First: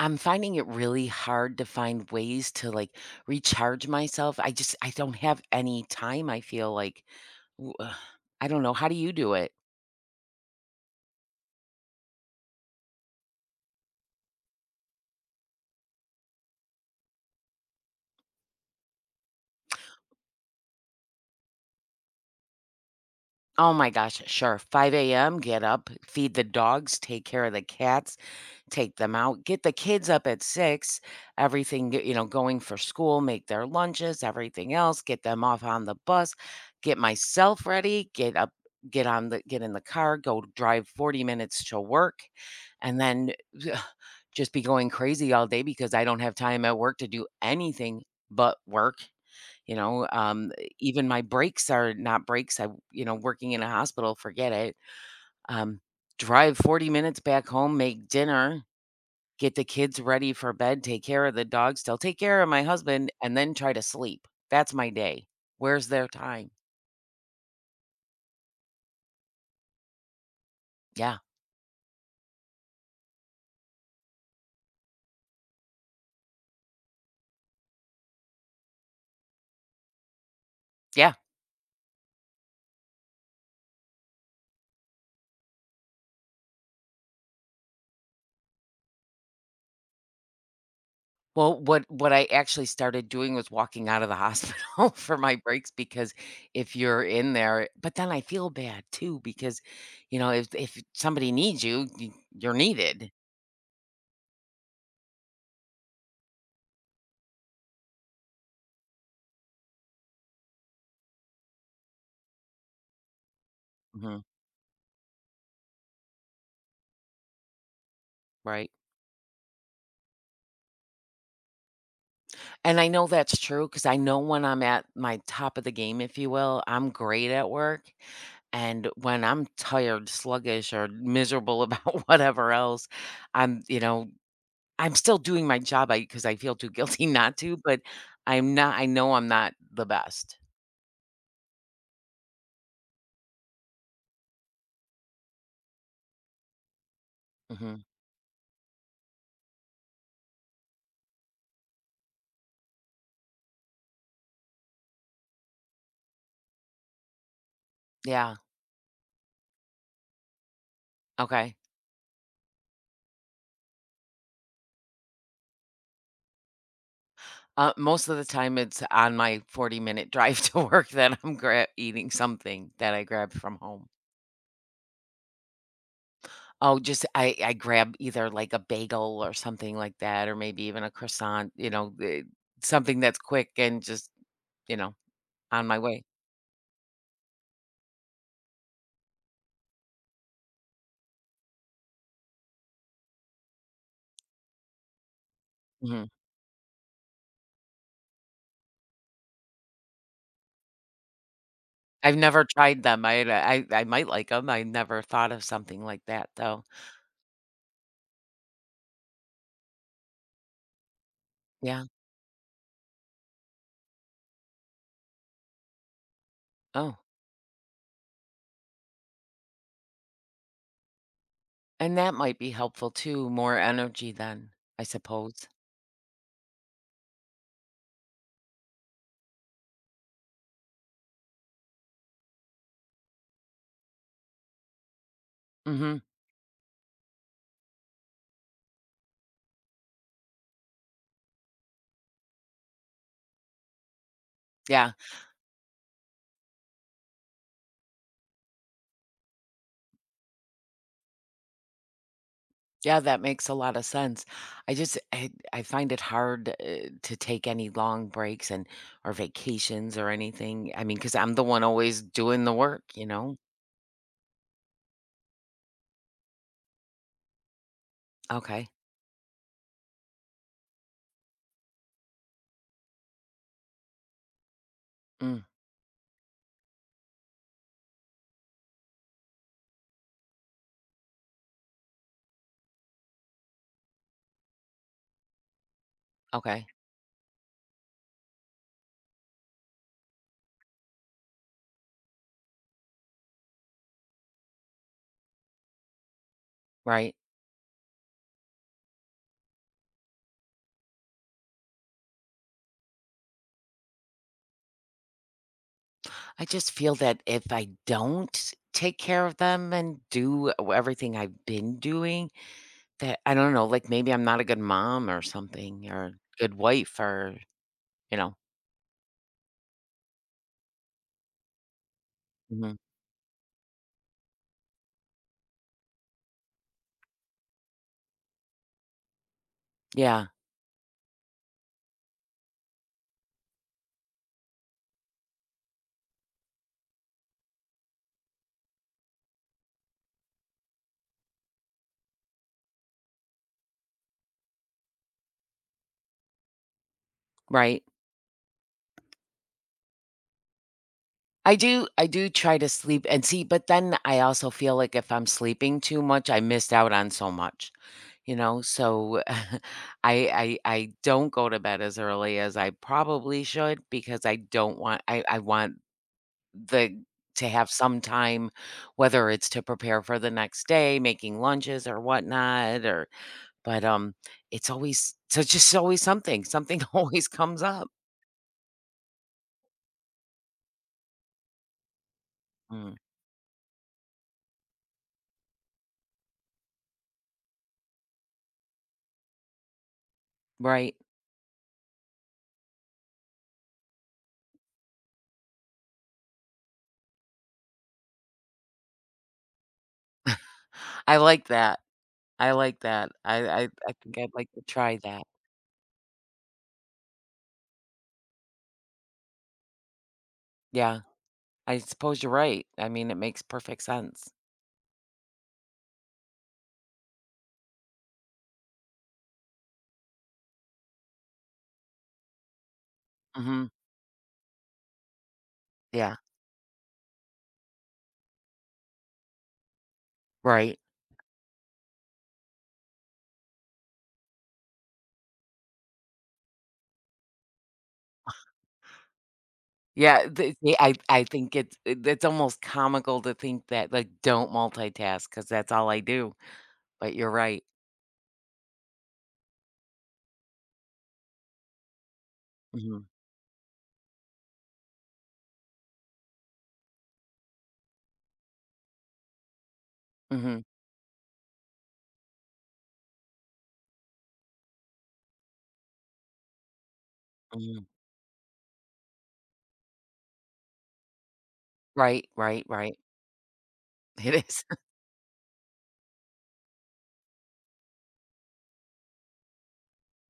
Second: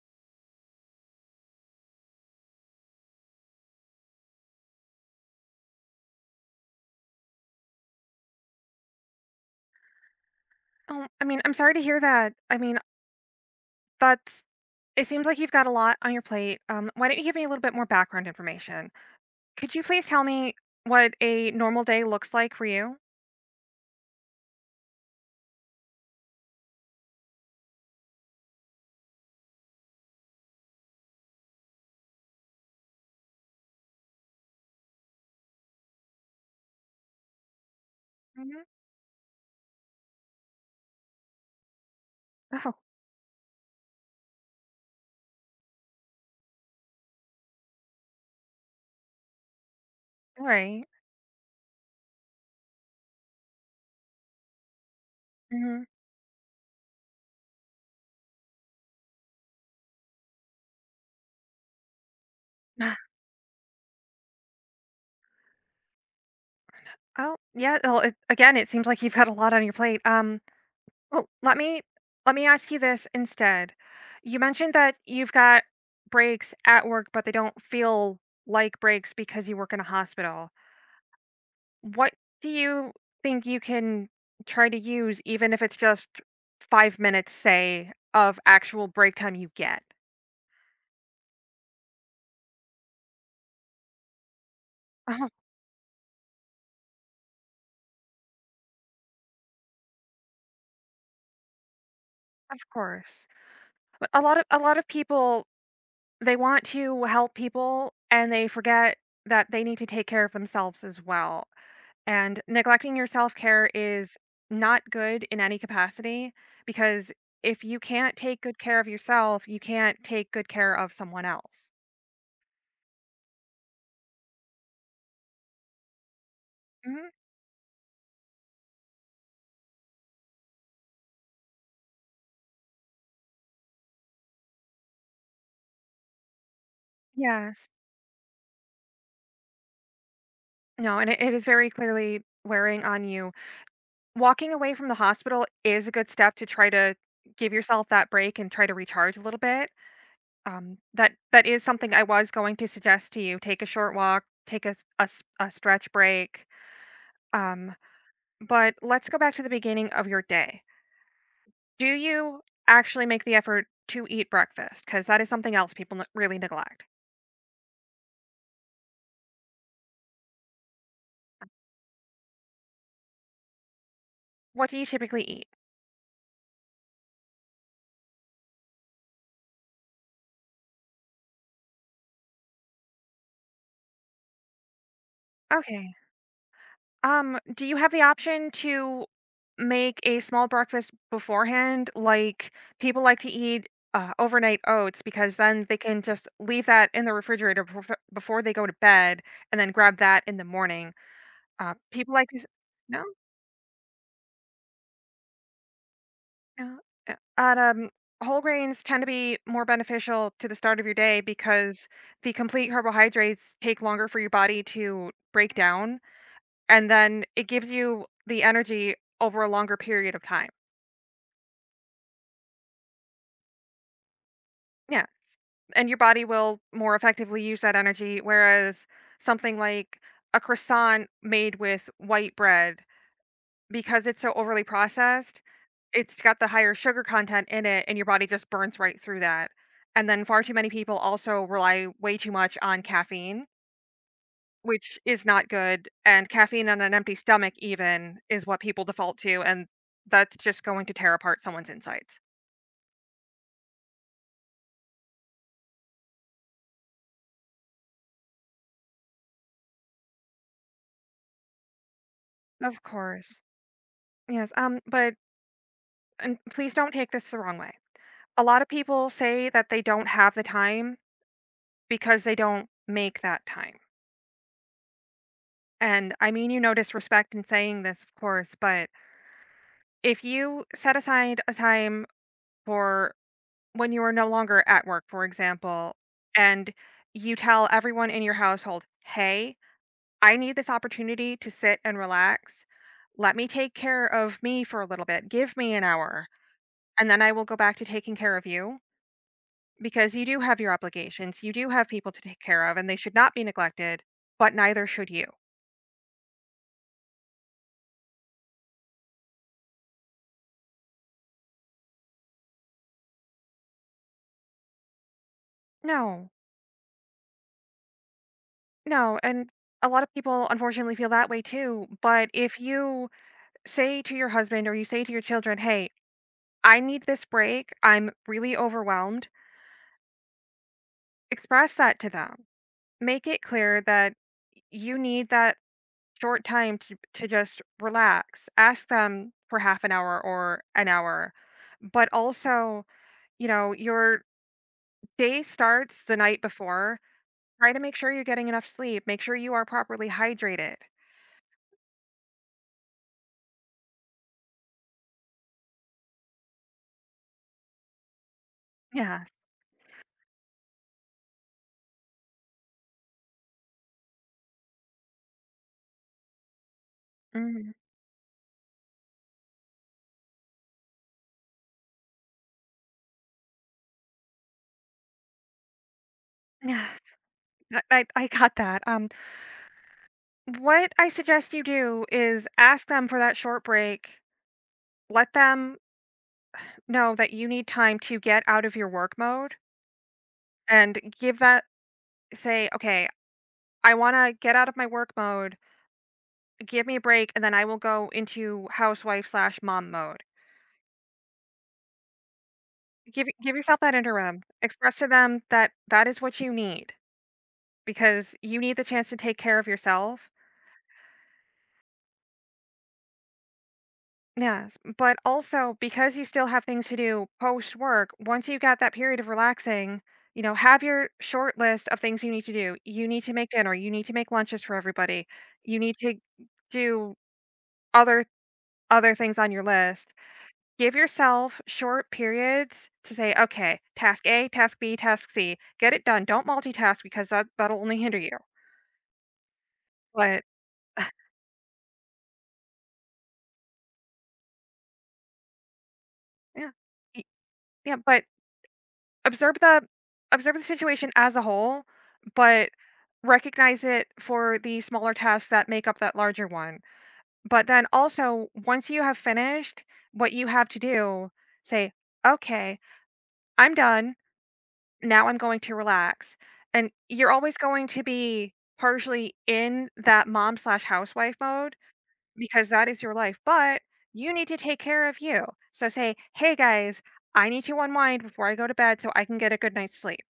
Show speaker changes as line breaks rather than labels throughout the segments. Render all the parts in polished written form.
I'm finding it really hard to find ways to like recharge myself. I just I don't have any time. I feel like W- ugh, I don't know. How do you do it?
Oh, I mean, I'm sorry to hear that. I mean, that's it seems like you've got a lot on your plate. Why don't you give me a little bit more background information? Could you please tell me what a normal day looks like for you?
Oh my gosh, sure. 5 a.m., get up, feed the dogs, take care of the cats, take them out, get the kids up at 6, everything, you know, going for school, make their lunches, everything else, get them off on the bus, get myself ready, get up,
Mhm.
get on the get in the car, go drive 40 minutes to work,
Oh,
and then just be going crazy all day because I don't have time at work to do anything but work. You know,
all
um,
right.
Even my breaks are not breaks. I, you know, working in a hospital, forget it. Um,
Mhm.
Drive 40 minutes back home, make dinner, get the kids ready for bed, take care of the dogs, still take care of my husband, and then try to sleep. That's my day. Where's their time?
Oh, yeah. Well, it, again, it seems like you've got a lot on your plate.
Yeah.
Well, let me ask you this instead. You mentioned that you've got breaks at work, but they don't feel like breaks because you work in a hospital.
Yeah.
What do you think you can try to use, even if it's just 5 minutes, say, of actual break time you get?
Well, what I actually started doing was walking out of the hospital for my breaks because if you're in there, but then I feel bad too because, you know, if somebody needs you,
Oh,
you're
of
needed.
course. But a lot of people, they want to help people, and they forget that they need to take care of themselves as well, and neglecting your self-care is
Mhm.
not good in any capacity, because if you can't take good
Right.
care of yourself, you can't take good care of someone else.
And I know that's true because I know when I'm at my top of the game, if you will, I'm
Mhm.
great at work. And when I'm tired, sluggish, or miserable about whatever else, I'm, you know, I'm still doing my job I because I feel too guilty not to,
Yes.
but I'm not, I know I'm not the best.
No, and it is very clearly wearing on you. Walking away from the hospital is a good step to try to give
Hmm.
yourself that break and try to recharge a little bit. That is something I was going to suggest to you. Take a short walk, take a stretch break. Um,
Yeah.
but let's go back to the beginning of your day.
Okay.
Do you actually make the effort to eat breakfast? Because that is something else people really neglect.
Most of the time, it's on my 40-minute drive to work that I'm eating something that I grabbed from home.
What do you typically eat?
Oh, just I grab either, like, a bagel or something like that, or maybe even a croissant, you know, something that's quick and just, you know, on my
Okay.
way.
Do you have the option to make a small breakfast beforehand? Like people like to eat overnight oats because then they can
Mhm.
just leave that in the refrigerator before they go to bed and then grab that in the morning. People
I've
like to,
never tried
no,
them. I might like them. I never thought of something like that, though.
no, no. Whole grains tend to be more beneficial to the start of your day
Yeah.
because the complete carbohydrates take longer for your body to break down, and
Oh,
then it gives you the energy over a longer period of time.
and that might be helpful too, more energy then, I
Yeah.
suppose.
And your body will more effectively use that energy, whereas something like a croissant made with white bread, because it's so overly processed,
Mhm.
it's got the higher sugar content in it, and your body just burns right through that. And then far too many people also rely way too much on caffeine,
Yeah.
which is not good. And caffeine on an empty stomach, even, is what people default to. And that's just going to tear apart someone's insides.
Yeah, that makes a lot of sense. I find it hard to take any long breaks and or vacations or anything. I mean, because I'm the one always doing the
Of
work, you know.
course. Yes. But and please don't take this the wrong way. A lot of
Okay.
people say that they don't have the time because they don't make that time.
Mm,
And I mean you know, disrespect in saying this, of course, but if you set aside a time for when you are no longer at work, for example,
okay.
and you tell everyone in your household, hey, I need this opportunity to sit and relax. Let me take care of me for a little bit. Give me an hour, and
Right.
then I will go back to taking care of you, because you do have your obligations, you do have people to take care of, and they should not be neglected, but neither should you.
I just feel that if I don't take care of them and do everything I've been doing, that I don't know, like maybe I'm not a good mom or something, or
No,
good wife, or you know.
no. And a lot of people unfortunately feel that way too. But if
Mhm.
you say to your husband or you say to your children, hey, I need this break, I'm really overwhelmed,
Yeah.
express that to them. Make it clear that you need that short time to just relax. Ask them for half an hour or an hour. But also, you know, you're day starts the night before. Try to
Right.
make sure you're getting enough sleep. Make sure you are properly hydrated.
I do try to sleep and see, but then I also feel like if I'm sleeping too much, I missed out on so much, you know? So
Yes.
I don't go to bed as early as I probably should because I don't want I want the to have
Mhm.
some time, whether it's to prepare for the next day, making lunches or whatnot, or but it's always it's just always something. Something
Yes.
always comes
I
up.
I I got that. What I suggest you do is ask
Mm,
them for that short break. Let them know that you need time to get out of your work mode
right.
and give that say, "Okay, I wanna get out of my work mode. Give me a break, and then I will go into housewife/mom slash mom mode."
I like that. I like that.
Give
I
give
I
yourself
I
that
think I'd
interim.
like to
Express
try
to
that.
them that that is what you need, because you need the chance to take care of yourself.
Yeah, I suppose you're right. I mean, it makes perfect sense.
Yes, but also because you still have things to do post work. Once you've got that period of relaxing, you know, have your short list of things you need to do. You need to make
Mhm.
dinner, you need to make lunches for everybody. You need to
Yeah,
do other other things on your list.
right.
Give yourself short periods to say, okay, task A, task B, task C. Get it done. Don't multitask because that'll only hinder you.
Yeah,
But
th see, I think it's almost comical to think that, like, don't multitask multitask because that's all I do,
yeah,
but
y-
you're right.
yeah, but Observe the observe the situation as a whole, but
Mhm,
recognize it for the smaller tasks that make up that larger one. But then also, once you have finished what you
mhm,
have to do, say, "Okay, I'm done. Now I'm going to relax." And you're always
mhm.
going to be partially in that mom slash housewife mode
Right, right,
because that
right.
is your life, but you
It
need to
is.
take care of you. So say, "Hey guys, I need to unwind before I go to bed so I can get a good night's sleep."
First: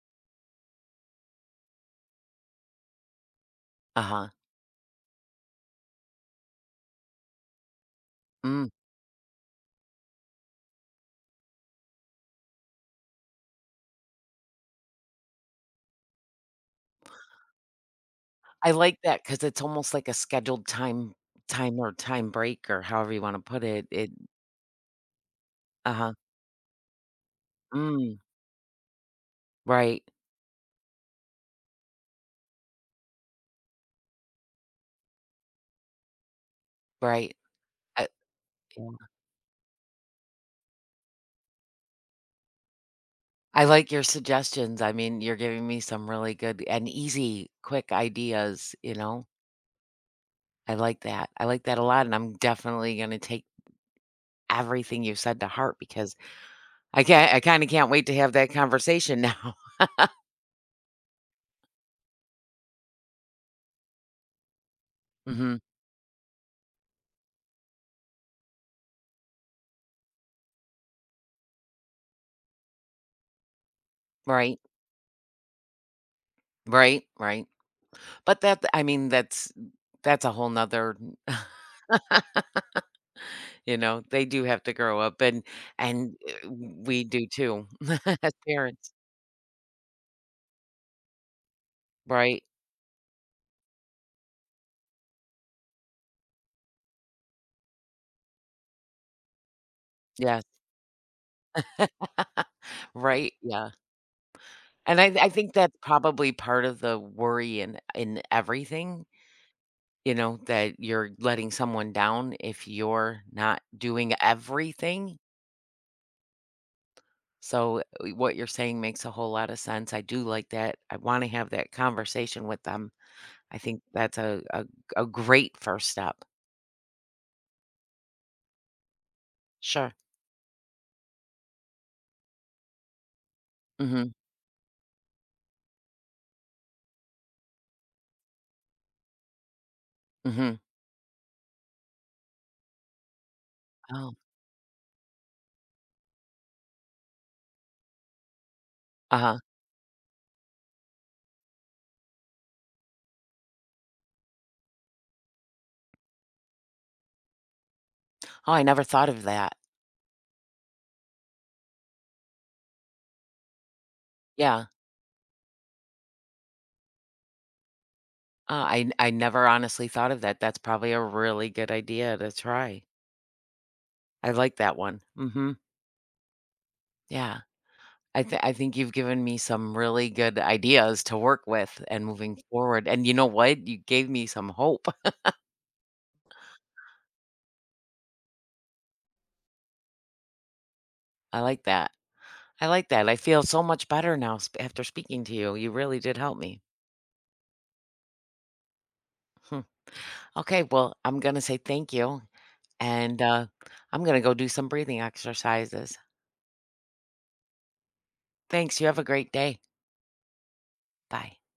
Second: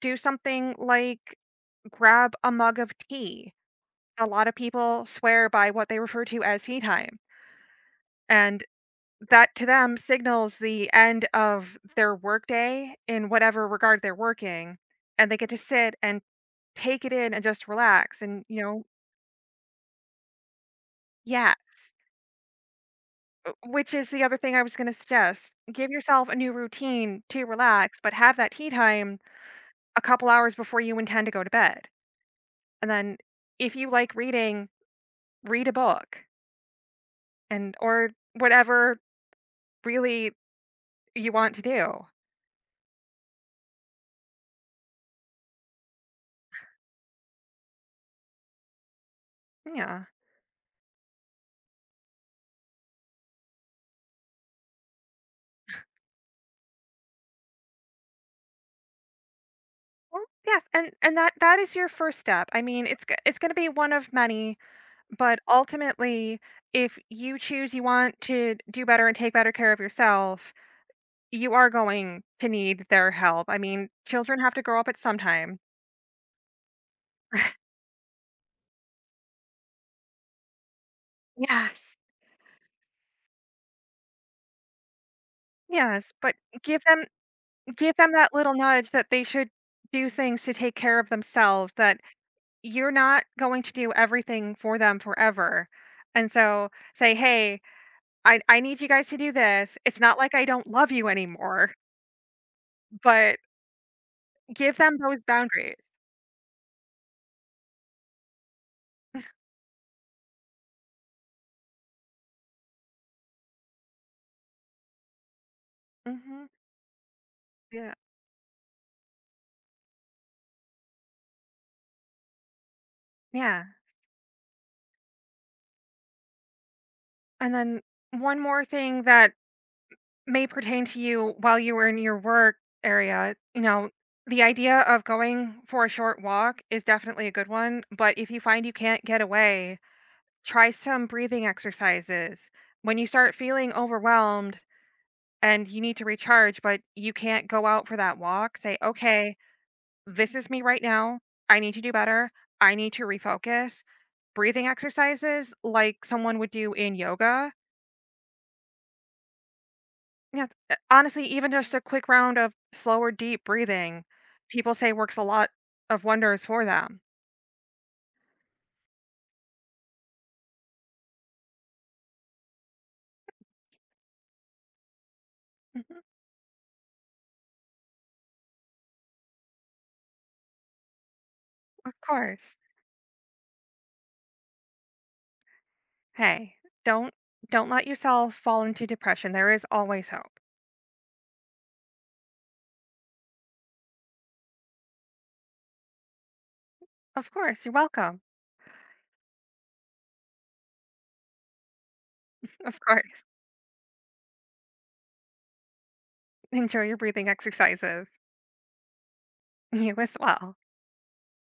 Do something like grab a mug of tea. A
Uh-huh.
lot of people swear by what they refer to as tea time, and
Mm.
that to them signals the end of their workday in whatever regard they're working, and they get to sit and take it in and just relax and, you
I
know,
like that because it's almost like a scheduled time
yes.
or time break or however you wanna put it.
Which is
It
the other thing I was going to suggest. Give
Uh-huh.
yourself a new routine to relax, but
Mm.
have that tea time a
Right,
couple hours before you intend to go to bed. And then if you like reading, read a book
right.
and
I
or whatever really you want to do.
I like your suggestions. I mean, you're giving me some really good and easy, quick ideas, you know?
Yeah.
I like that. I like that a lot, and I'm definitely gonna take everything you've said to heart because I kinda can't wait to have that conversation now.
Well, yes, and that is your first step. I mean, it's going to be one of many, but
Mhm.
ultimately, if you choose you want to do better and take better care of yourself, you are going to need their help. I mean, children have
Right.
to grow up at some time.
Right, right. But that I mean, that's a whole nother
Yes.
you know, they do have to grow up
Yes,
and,
but give them
we do too
give them
as
that little nudge
parents.
that they should do things to take care of themselves, that
Right.
you're not going to do everything for them forever. And so say, hey, I need you guys to do this. It's not like
Yes.
I don't love you anymore,
Right,
but
yeah.
give them
And I
those
I think that's
boundaries.
probably part of the worry in everything, you know, that you're letting someone down if you're not doing everything.
Hmm.
So,
Yeah.
what you're saying makes a whole lot of sense. I do like that. I wanna have that conversation with them. I
Yeah.
think that's a a great first step.
And then one more thing that
Sure.
may pertain to you while you were in your work area, you know,
Mhm,
the idea of going for a short walk is definitely a good one. But if you find you can't get away,
mhm.
try some breathing exercises. When you start feeling
Oh,
overwhelmed, and you need to recharge, but you can't go out for that walk, say, okay,
uh-huh.
this is me right now. I need to do better. I need to refocus. Breathing exercises like someone would do in yoga.
Oh, I never thought of that.
Yeah, honestly, even just a quick round of slower, deep breathing,
Yeah.
people say works a lot of wonders for them.
I never honestly thought of that. That's probably a really good idea to try. I like that one. Mhm.
Mhm.
Yeah. I think you've given me some really good ideas to work with
Of
and moving
course.
forward, and you know what? You gave me some hope.
Hey, don't don't let yourself fall into depression. There is always hope.
I like that. I like that. I feel so much better now sp after speaking to you. You really did help me.
Of course, you're welcome.
Hmm. Okay, well, I'm gonna say thank you,
Of
and,
course.
I'm gonna go do some breathing exercises.
Enjoy your breathing exercises.
Thanks, you have a great day.
You as well.
Bye.